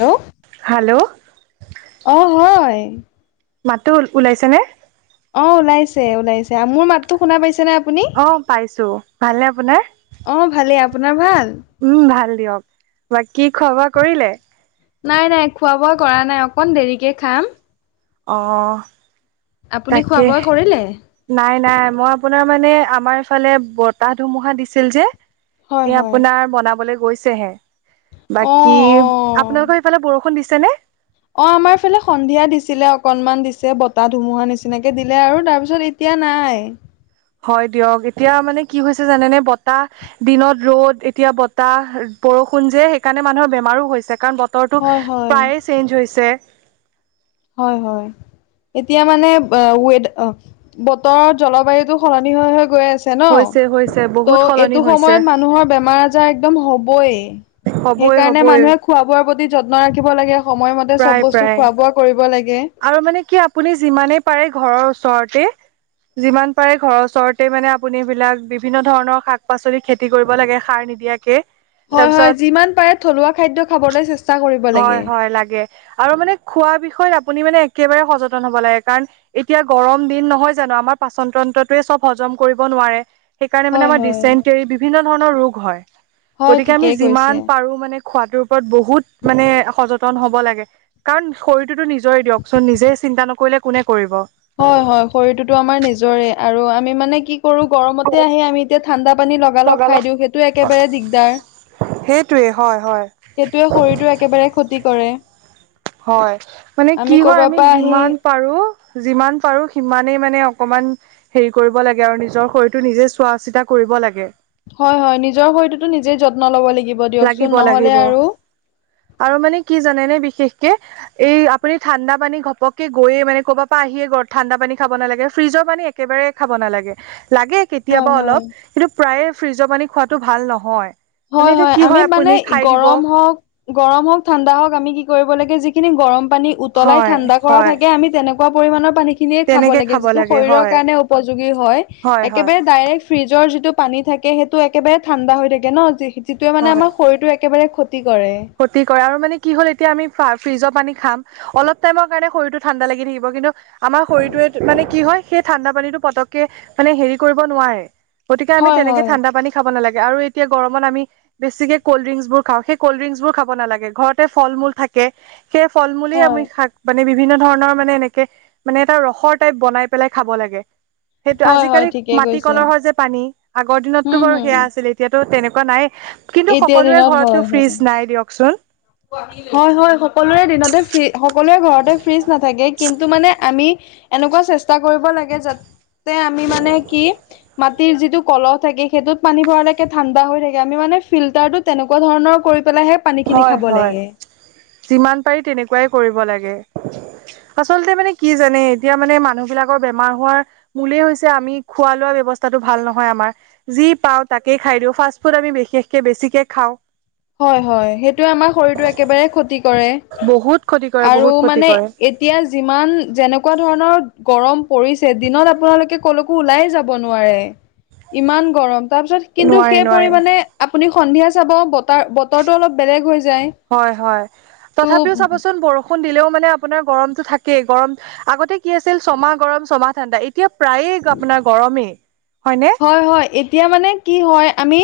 Hello. Hello. অ, 'হয়। মাটতো ওলাইছে নে? অ, 'ওলাইছে ওলাইছে মোৰ মাতটো শুনা পাইছে নে আপুনি? অ, ' পাইছো ভালনে আপোনাৰ? অ, ' ভালেই আপোনাৰ ভাল? উম ভাল দিয়ক বাকি খোৱা -বোৱা কৰিলে? নাই নাই খোৱা বোৱা কৰা নাই অকণ দেৰিকে খাম। অঁ। আপুনি খোৱা বোৱা কৰিলে? নাই নাই মই আপোনাৰ মানে আমাৰ এইফালে বতাহ ধুমুহা দিছিল যে হয় এয়া হয় আপোনাৰ বনাবলৈ গৈছেহে। অ বাকী অ আপোনালোকৰ সেইফালে বৰষুণ দিছে নে? অ আমাৰফালে সন্ধিয়া দিছিলে অকনমান দিছে বতাহ ধুমুহা নিচিনাকে দিলে আৰু তাৰপিছত এতিয়া নাই। হয় দিয়ক এতিয়া মানে কি হৈছে জানেনে বতাহ দিনত ৰ'দ এতিয়া বতাহ বৰষুণ যে সেইকাৰণে মানুহৰ বেমাৰো হৈছে কাৰণ ব তৰটো হয় হয় প্ৰায়েই চেঞ্জ হৈছে। হয় হয়। এতিয়া মানে ৱেডা বতৰ জলবায়ুতো সলনি হৈ হৈ গৈ আছে ন, হৈছে হৈছে ত বহুত সলনি এইটো হৈছে সময়ত মানুহৰ বেমাৰ আ জাৰ একদম হ'বই, হ'বই সেইকাৰণে হ'বই মানুহে খোৱা বোৱাৰ প্ৰতি যত্ন ৰাখিব লাগে। সময়মতে প্ৰায় চব বস্তু প্ৰায় খোৱা বোৱা কৰিব লাগে। আৰু মানে কি আপুনি যিমানে পাৰে ঘৰৰ ওচৰতে যিমান পাৰে ঘৰৰ ওচৰতে মানে আপুনি বিলাক বিভিন্ন ধৰণৰ শাক পাচলি খে খেতি কৰিব লাগে সাৰ নিদিয়াকে হয় হয় তাৰপিছত যিমান পাৰে থলুৱা খাদ্য খাবলৈ চে হয় হয় লাগে আৰু মানে খোৱা বিষয়ত আপুনি মানে একেবাৰে সচেতন হ'ব লাগে কাৰণ এতিয়া গৰম দিন নহয় জানো আমাৰ পাচন তন্ত্ৰটোয়ে চব হজম কৰিব নোৱাৰে। সেইকাৰণে মানে হয় আমাৰ হয় ডিচেণ্টেৰি বিভিন্ন ধৰণৰ ৰোগ হয়। হয় গতিকে আমি ঠিকেই যিমান কৈছে। পাৰো মানে খোৱাতোৰ ওপৰত বহুত মানে সযতন হ'ব লাগে। কাৰণ শৰীৰটোতো নিজৰে দিয়কচোন নিজে চিন্তা নকৰিলে কোনে কৰিব। হয় হয় শৰীৰটোতো আমাৰ নিজৰে আৰু আমি মানে কি কৰো গৰমতে আহি আমি এতিয়া ঠাণ্ডা পানী লগালগ খাই দিও সেইটো একেবাৰে দিগদাৰ। সেইটোৱে হয় হয়। সেইটোৱে শৰীৰটোৰ একেবাৰে ক্ষতি কৰে। হয়, মানে কি হয় কৰবাৰ আমি পৰা আহি যিমান পাৰোঁ যিমান পাৰোঁ সিমানেই মানে অকণমান হেৰি কৰিব লাগে আৰু নিজৰ শৰীৰটো নিজে চোৱা চিতা কৰিব লাগে। হয় হয় নিজৰ শৰীৰটোতো নিজেই যত্ন ল'ব লাগিব দিয়কচোন নহ'লে আৰু আৰু মানে কি জানে নে বিশেষকে এই আপুনি ঠাণ্ডা পানী ঘপকে গৈ মানে ক'ৰব পৰা আহিয়েৰত ঠণ্ডা পানী খাব নালাগে ফ্ৰিজৰ পানী একেবাৰে খাব নালাগে, লাগে হয় কেতিয়াবা হয় অলপ কিন্তু প্ৰায়ে ফ্ৰিজৰ পানি খোৱাাতটো ভাল নহয়। মানে হয় এতিয়া হয় কি আমি হয় আপুনি মানে খাই দিব গৰম হওঁক গৰম হওঁক ঠাণ্ডা হওঁক আমি কি কৰিব লাগে যিখিনি গৰম পানী উতলাই হয় ঠাণ্ডা কৰা হয় থাকে আমি তেনেকুৱা পৰিমাণৰ পানী খিনিয়ে খাব লাগে যিটো শৰীৰৰ কাৰণে উপযোগী হয় একেবাৰে ডাইৰেক্ট ফ্ৰিজৰ যিটো পানী থাকে সেইটো একেবাৰে ঠাণ্ডা হৈ থাকে ন যিটোৱে মানে আমাৰ শৰটো একেবাৰে ক্ষতি কৰে। ক্ষৰতি কৰে আৰু মানে কি হ'ল এতিয়া আমি ফা ফ্ৰিজৰ পানী খাম, অলপ টাইমৰ কাৰণে শৰতটো ঠাণ্ডা লাগি থাকিব কিন্তু আমাৰ শৰীৰটোৱে মানে কি হয়, সেই ঠাণ্ডা পানীটো পতকে মানে হেৰি কৰিব নোৱাৰে। গতিকে আমি হয় তেনেকে হয় ঠাণ্ডা খাব নালাগে আৰু এতিয়া গৰমত আমি বেছিকে কল্ড্ৰিংছ বোৰ খাওঁ, সেই কল্ডিংছ খাব নালাগে, ঘৰতে ফল মূল থাকে সেই ফল মূলেই হয় আমি খাক মানে বিভিন্ন ধৰণৰ মানে এনেকে মানে এটা ৰসৰ টাইপ বনাই পেলাই খাব লাগে। সেইটো হয় হয় আজিকালি ঠিকেই মাটি কৈছে কলহৰ যে পানী আগৰ দিনতটো হম বাৰু সেয়া হম আছিলে। সিহঁতৰ তেনেকুৱা নাই কিন্তু এতিয়া সকলোৰে দিনত ঘৰতটো হয় হয় ফ্ৰিজ নাই দিয়কচোন। হয় হয় সকলোৰে দিনতে ফি সকলোৰে ঘৰতে ফ্ৰিজ নাথাকে কিন্তু মানে আমি এনেকুৱা চেষ্টা কৰিব লাগে যাতে আমি মানে কি মা তিৰ যিটো কলহ থাকে সেইটোত পানী ভৰালৈকে ঠাণ্ডা হৈ থাকে, আমি মানে ফিল্টাৰটো তেনেকুৱা ধৰণৰ কৰি পেলাইহে পানীখিনি হয় হয় যিমান পাৰি তেনেকুৱাই কৰিব লাগে। আচলতে মানে কি জানে এতিয়া মানে মানুহ বিলাকৰ বেমাৰ হোৱাৰ মোলেই হৈছে আমি খোৱা লোৱা ব্যৱস্থাটো ভাল নহয় আমাৰ যি পাওঁ তাকেই খাই দিওঁ, ফাষ্টফুড আমি বিশেষকৈ বেছিকৈ খাওঁ। হয় হয় সেইটো আমাৰ শৰীৰটো একেবাৰে ক্ষতি কৰে বহুত ক্ষতি কৰে আৰু বহুত ক্ষতি মানে কৰে এ তিয়া যিমান যেনেকুৱা ধৰণৰ গৰম পৰিছে দিনত আপোনালোকে কলো কো ওলাই যাব নোৱাৰে ইমান গৰম, তাৰ পিছত কিন্তু নোৱাৰি সেই নোৱাৰি পৰিমাণে আপুনি সন্ধিয়া চাব বতাৰ বতৰটো অলপ বেলেগ হৈ যায়। হয় হয় ত' তথাপিও চাবচোন বৰ ষূণ দিলেও মানে আপোনাৰ গৰমতটো থাকেই গৰম, আগতে কি আছিল ছমাহ গৰম ছমাহ ঠাণ্ডা ই এতিয়া প্ৰায়ে আপোনাৰ গৰমেই, হয় নে? হয় হয় এতিয়া মানে কি হয় আমি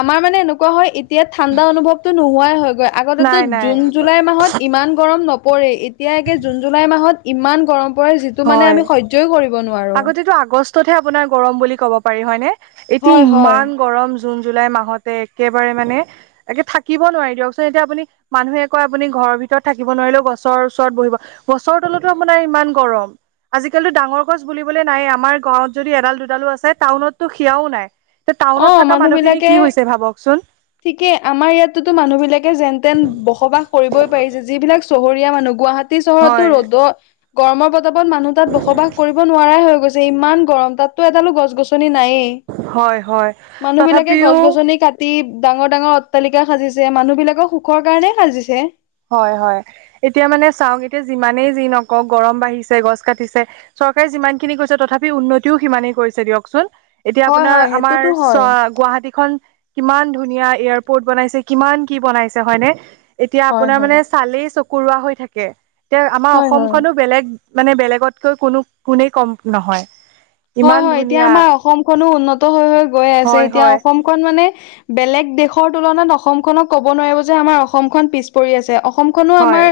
আমাৰ মানে এনেকুৱা হয় এ তিয়া ঠাণ্ডা অনুভৱটো নোহোৱাই হয়গৈ, আগতেতো নাই নাই জুন জুলাই মাহত ইমান গৰম নপৰে এতিয়াকে জুন জুলাই মাহত ইমান গৰম পৰে যিটো মানে হয় আমি সহ্য টোৱে কৰিব নোৱাৰো। আগতেতো আগষ্টতহে আপোনাৰ গৰম বুলি কব পাৰি হয় নে, এতিয়া হয় হয় ইমান গৰম জুন জুলাই মাহতে একেবাৰে মানে একে থাকিব নোৱাৰি দিয়কচোন এতিয়া আপুনি মানুহে কয় আপুনি ঘৰৰ ভিতৰত থাকিব নোৱাৰিলেও গছৰ ওচৰত বহিব। গছৰ তলতো অপোনাৰ ইমান গৰম আজিকালি ডাঙৰ গছ বুলিবলৈ নাই আমাৰ গাঁৱত যদি এডাল দুডালো আছে টাউনতটো সেয়াও নাই। তে টাউনত অ থকা মানুহ মানুহখিনি কি বিলাকে হৈছে ভাবকচোন। ঠিকে আমাৰ ইয়াতোতো মানুহ বিলাকে যেন তেন বসবাস কৰিবই পাৰিছে যিবিলাক চহৰীয়া মানুহ গুৱা হাতী চহৰতো হয় ৰ'দত গৰমৰ পতাপত মানুহ তাত বসবাস কৰিব নোৱাৰাই হৈ গৈছে। যে ইমান গৰম তাততো এডালো গছ গছনি নায়েই। হয় হয় মানুহ বিলাকে তথাপিও গছ-গছনি কা টি ডাঙৰ ডাঙৰ অট্টালিকা সাজিছে, মানুহ বিলাকৰ সুখৰ কাৰণেই সাজিছে। হয় হয় এতিয়া মানে চাওক এতিয়া যিমানেই যি নকওঁ গৰম বাঢ়িছে গছ কাটিছে। চৰকাৰে যিমানখিনি কৰিছে তথাপি উন্নতিও সিমানেই কৰিছে দিয়কচোন। এতিয়া হয় আপোনাৰ হয় আমাৰ সেইটোতো চ হয় গুৱাহাটীখন কিমান ধুনীয়া এয়াৰপৰ্ট বনাইছে কিমান কি বনাইছে হয়নে? এতিয়া হয় আপোনাৰ হয় মানে চালে চ কৰোৱা হৈ থাকে, তে আমাৰ হয় হয় অসমখনো বেলেগ মানে বেলেগতকৈ কোনো গুণেই কম নহয়। হয় ইমান হয় এতিয়া ধুনীয়া আমাৰ অসমখনো উন্নত হৈ হৈ গৈ আছে, হয় এতিয়া হয় অসমখন মানে বেলেগ দেশৰ তুলনাত অসমখনক কব নোৱাৰিব যে আমাৰ অসমখন পিছ পৰি আছে, অসম খনো হয় আমাৰ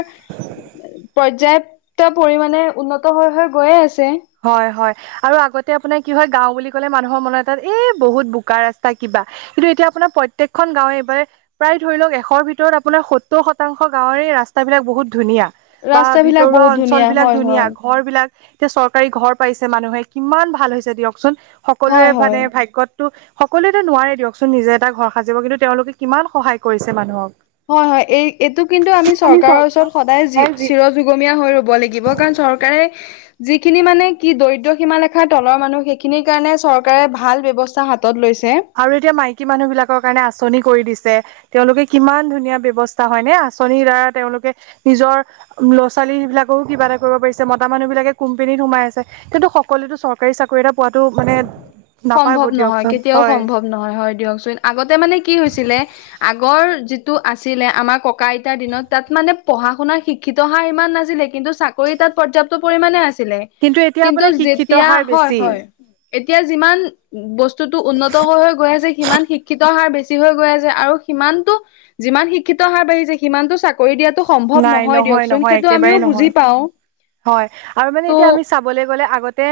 পৰ্যাপ্ত পৰিমানে উন্নত হৈ হৈ গৈয়ে আছে। হয় হয়। আৰু আগতে আপোনাৰ কি হয় গাওঁ বুলি ক'লে মানুহৰ মনত এ বহুত বোকা ৰাস্তা কিবা কিন্তু এতিয়া আপোনাৰ প্ৰত্যেকখন গাঁৱে এইবাৰ প্ৰায় ধৰি লওক এশৰ ভিতৰত আপোনাৰ সত্তৰ শতাংশ গাঁৱৰে ৰাস্তাবিলাক বহুত ধুনীয়া। বা ৰাস্তা বিলাক ভিতৰুৱা বহুত অঞ্চল ধুনীয়া বিলাক হয় ধুনীয়া হয় ঘৰ বিলাক এতিয়া চৰকাৰী ঘৰ পাইছে মানুহে কিমান ভাল হৈছে দিয়কচোন। হয় সকলোৱে হয় মানে ভাগ্যত ত সকলোৱে নোৱাৰে দিয়কচোন নিজে এটা ঘৰ সাজিব কিন্তু তেওঁলোকে কিমান সহায় কৰিছে মানুহক হয় হয় এই এইটো কিন্তু আমি চৰকাৰৰ ওচৰত সদায় যি চিৰ যুগমীয়া হৈ ৰ'ব লাগিব কাৰণ চৰকাৰে যিখিনি মানে কি দৰিদ্ৰ সীমা লেখাৰ তলৰ মানুহ সেইখিনিৰ কাৰণে চৰকাৰে ভাল ব্যৱস্থা হা হাতত লৈছে। আৰু এতিয়া মাইকী মানুহ বিলাকৰ কাৰণে আঁচনি কৰি দিছে। তেওঁলোকে কিমান ধুনীয়া ব্যৱস্থা হয় নে আঁচনিৰ দ্বাৰা তেওঁলোকে নিজৰ লৰা ছোৱালী বিলাককো কিবা এটা কৰিব পাৰিছে মতা মানুহ বিলাকে কোম্পেনীত সোমাই আছে। কিন্তু সকলোটো চৰকাৰী চাকৰি এটা পোৱাটো মানে নাপায়ব সম্ভৱ নহয় দিয়কচোন। কেতিয়াও হয় সম্ভৱ নহয় হয় দিয়কচোন আগতে মানে কি হৈছিলে আগৰ যিটো আছিলে আমাৰ ককা আইতাৰ দিনত তাত মানে পঢ়া শুনাৰ শিক শিক্ষিত হাৰ ইমান নাছিলে কিন্তু চাকৰি তাত পৰ্যাপ্ত পৰিমাণে আছিলে। এতিয়া কিন্তু আপোনাৰ শিক্ষিত যেতিয়া হাৰ হয় বেছি হয় এতিয়া যিমান বস্তুটো উন্নত হৈ হৈ গৈ আছে সিমান শিক্ষিত হাৰ বেছি হৈ গৈ আছে আৰু সিমানটো যিমান শিক্ষিত হাৰ বাঢ়িছে সিমানটো চাকৰি দিয়াতো নাই নহয় নহয় একেবাৰেই নহয় পাওঁ হয় আৰু মানে এতিয়া ত' আমি চাবলে গ'লে আগতে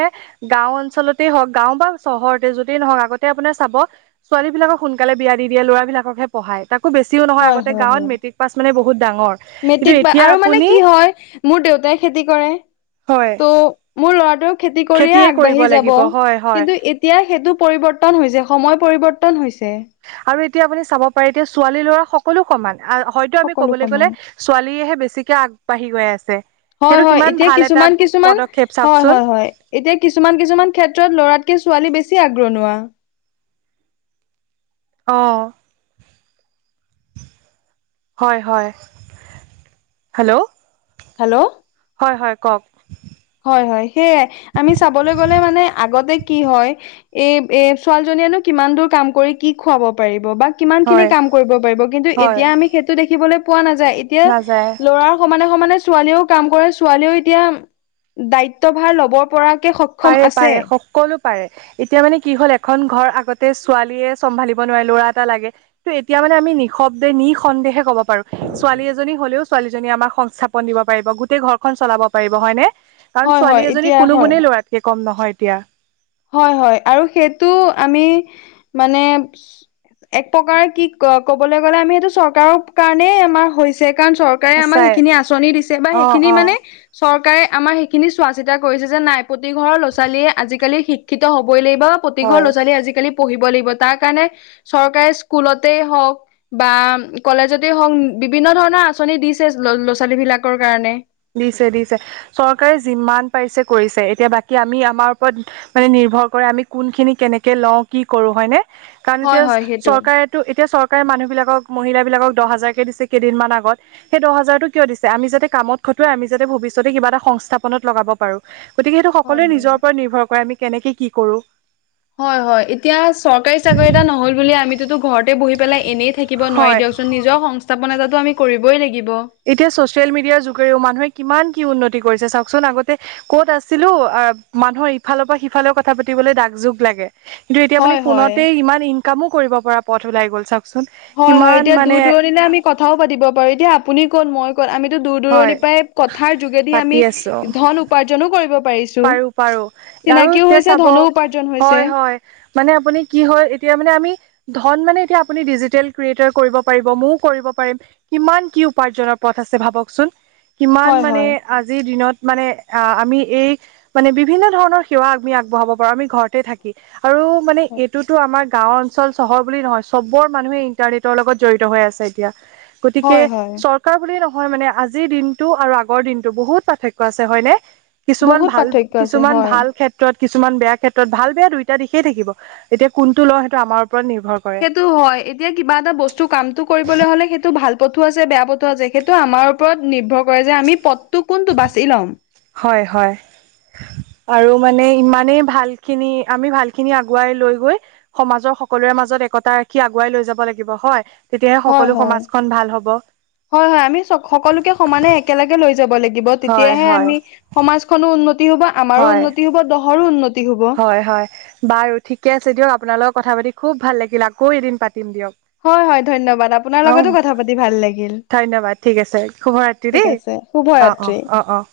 গাওঁ অঞ্চলতেই হওক গাওঁ বা চহৰতে যতেই নহওঁক আগতে আপোনাৰ চাব ছোৱালীবিলাকক সোনকালে বিয়া দি দিয়ে ল'ৰাবিলাককহে পঢ়াই তাক একো বেছিও নহয় হয় আগতে হয় গাঁওত হয় মেটিক পাচ মানে বহুত ডাঙৰ। কিন্তু মেট্ৰিক বা এতিয়া আৰু মানে আপুনি কি হয় মোৰ দেউতাই খেতি কৰে। হয়। ত মোৰ ল'ৰাটো খেতি কৰিয়ে খেতিয়ে কৰিব আগবাঢ়ি যাব লাগিব হয় হয় কিন্তু এতি এতিয়া সেইটো পৰিৱৰ্তন হৈছে সময় পৰিৱৰ্তন হৈছে। আৰু এতিয়া আপুনি চাব পাৰে এতিয়া ছোৱালী ল'ৰা সকলো সমান আ হয় তো আমি সকলো ক'বলৈ সমান গ'লে ছোৱালীয়েহে বেছিকে আগবাঢ়ি গৈ আছে। হয় সেইটো হয় কিমান এতিয়া ভাল এটা কিছুমান কিছুমান পদক্ষেপ হয় হয় চাওকচোন। হয় এতিয়া কিছুমান কিছুমান ক্ষেত্ৰত ল'ৰাতকে ছোৱালী বেছি আগ্ৰনোৱা। অ' হয় হয় হেল্ল হেল্ল' হয় হয় কওক। হয় হয় সেয়াই আমি চাবলৈ গলে মানে আগতে কি হয় এ এ ছোৱালীজনীয়েনো কিমান দূৰ কাম কৰি কি খুৱাব পাৰিব বা কিমান খিনি হয় কাম কৰিব পাৰিব কিন্তু হয় এতিয়া আমি সেইটো দেখিবলৈ পোৱা নাযায় এতিয়া নাযায় ল'ৰা সমানে সমানে ছোৱালীও কাম কৰে ছোৱালীও এতিয়া দায়িত্বভাৰ ল'ব পৰাকে সক পাৰে পাৰে শক সকলো পাৰে, এতিয়া মানে কি হ'ল এখন ঘৰ আগতে ছোৱালীয়ে চম্ভালিব নোৱাৰে ল'ৰা এটা লাগে। ত' এতিয়া মানে আমি নিশব্দে, নিসন্দেহে কব পাৰো ছোৱালী এজনী হলেও ছোৱালীজনী আমাক সংস্থাপন দিব পাৰিব গোটেই ঘৰখন চলাব পাৰিব হয়নে? কাৰণ হয় হয় ছোৱালী এজনী এতিয়া কোনো হয় গুনেেই ল'ৰাতকে কম নহয় এতিয়া। হয় হয় আৰু সেইটো আমি মানে এক প্ৰকাৰে কি ক'বলৈ গ'লে আমি সেইটো চৰকাৰৰ কাৰণেই আমাৰ হৈছে কাৰণ চৰ [unintelligible] আমাক সঁচাই সেইখিনি আঁচনি দিছে বা অ সেইখিনি অ মানে চৰকাৰে আমাৰ সেইখিনি চোৱা চিতা কৰিছে যে নাই প্ৰতি ঘৰৰ ল'ৰা ছোৱালীয়ে আজিকালি শি শিক্ষিত হ'বই লাগিব বা প্ৰতি ঘৰ হয় লৰ ছোৱালীয়ে আজিকালি পঢ়িব লাগিব তাৰ কাৰণে চৰকাৰে স্কুলতেই হওক বা কলেজতে হওঁক বিভিন্ন ধৰণৰ আঁচনি দিছে ল'ৰা ছোৱালী বিলাকৰ কাৰণে। দিছে দিছে, চৰকাৰে যিমান পাৰিছে কৰিছে এতিয়া বাকী আমি আমাৰ ওপৰত মানে নিৰ্ভৰ কৰে আমি কোনখিনি কেনেকে লওঁ কি কৰো হয়নে, কাৰণ হয় এতিয়া হয় সেইটো চৰকাৰে তো এতিয়া চৰকাৰে মানুহবিলাকক মহিলাবিলাকক দহ হাজাৰকৈ দিছে কেইদিনমান আগত। সেই দহ হাজাৰতটো কিয় দিছে, আমি যাতে কামত খটুৱাই আমি যাতে ভৱিষ্যতে কিবা এটা সংস্থাপত লগাব পাৰো। গতিকে সেইটো হয় সকলোৱে হয় নিজৰ ওপৰত নিৰ্ভৰ কৰে আমি কেনেকে কি কৰো। হয় হয়। এতিয়া চৰকাৰী চাকৰি এটা নহল বুলি আমিতোতো ঘৰতে বহি পেলাই এনেই থাকিব নোৱাৰি হয় দিয়কচোন। [unintelligible] সংস্থাপন এটাটো আমি কৰিবই লাগিব। এতিয়া ছচিয়েল মিডিয়াৰ যোগেৰেও মানুহে কিমান কি উন্নতি কৰিছে চাওকচোন আগতে ক'ত আছিলো মানুহৰ ইফালৰ পৰা সিফালে কথা পাতিবলৈ দাগ যুগ লাগে। কিন্তু এতিয়া আপুনি হয় হয়। ফোনতে ইমান ইনকামো কৰিব পৰা পথ ওলাই গ'ল চাওক। [unintelligible] হয় হয় কিমান এতিয়া দূৰ মানে। দূৰণিলে আমি কথাও পাতিব পাৰে এতিয়া আপুনি ক'ত, মই আমিতো দূৰ হয় দূৰণিৰ পৰা কথাৰ যোগেদি পাতি আমি আছো ধন উপাৰ্জনো কৰিব পাৰিছ পাৰো পাৰো আৰু এতিয়া চাব। উপাৰ্জন হৈছে। হয় হয়। মানে আপুনি কি হয় এতিয়া মানে আমি ধন মানে এতিয়া আপুনি ডিজিটেল ক্ৰিয়েটাৰ কৰিব পাৰিব, মইও কৰিব পাৰিম। কিমান কি উপাৰ্জনৰ পথ আছে ভাবকচোন। কিমান হয় মানে হয় আজিৰ দিনত মানে আ-আমি এই মানে বিভিন্ন ধৰণৰ সেৱা আমি আগবঢ়াব পাৰো, আমি ঘৰতে থাকি কি আৰু মানে এইটোতো আমাৰ গাঁওৰ [unintelligible] চহৰ বুলি নহয়। চবৰ মানুহে ইণ্টাৰনেটৰ লগত জড়িত হৈ আছে এতিয়া হয় হয় গতিকে বুলি নহয় মানে আজিৰ দিনটো আৰু আগৰ দিনটো বহুত পাৰ্থক্য আছে হয়নে? কিছুমান বহুত ভাল পাৰ্থক্য আছে কিছুমান হয়। ভাল খে [unintelligible] কিছুমান বেয়া ক্ষেত্ৰত ভাল বেয়া দুইটা দিশেই থাকিব এতিয়া কোনটো লও সেইটো আমাৰ ওপৰত নিৰ্ভৰ কৰে। টো হয় এতিয়া কিবা এটা বস্তু কামটো কৰিবলৈ হলে সেইটো ভাল পথো আছে, বেয়া পথো আছে সেইটো আমাৰ উপ ওপৰত নিৰ্ভৰ কৰে যে আমি পথটো কোনটো বাছি ল'ম। হয় হয়। আৰু মানে ইমানেই ভাল খিনি, আমি ভাল খিনি আগুৱাই লৈ গৈ। সমাজৰ সকলোৰে মাজত একতা ৰাখি আগুৱাই লৈ যাব লাগিব হয়। তেতিয়াহে হয় সকলো হয়। সমাজখন ভাল হ'ব। হয় হয়, আমি সকলোকে সমানে একেলগে লৈ যাব লাগি দিব হয় তেতিয়াহে হয় আমি সমাজখনো উন্নতি হব, আমাৰো হয় উন্নতি হব, দহৰো উন্নতি হব। হয় হয় বাৰু ঠিকে আছে দিয়ক, আপোনাৰ লগত কথা পাতি খুব ভাল লাগিল। আকৌ এদিন পাতিম দিয়ক। হয় হয় ধন্যবাদ আপোনাৰ লগতো অ', কথা পাতি ভাল লাগিল। ধন্যবাদ। ঠিক আছে, শুভ ৰাত ঠিক দিদি, আছে অ' অ' শুভৰাত্ৰি। অ' অ'।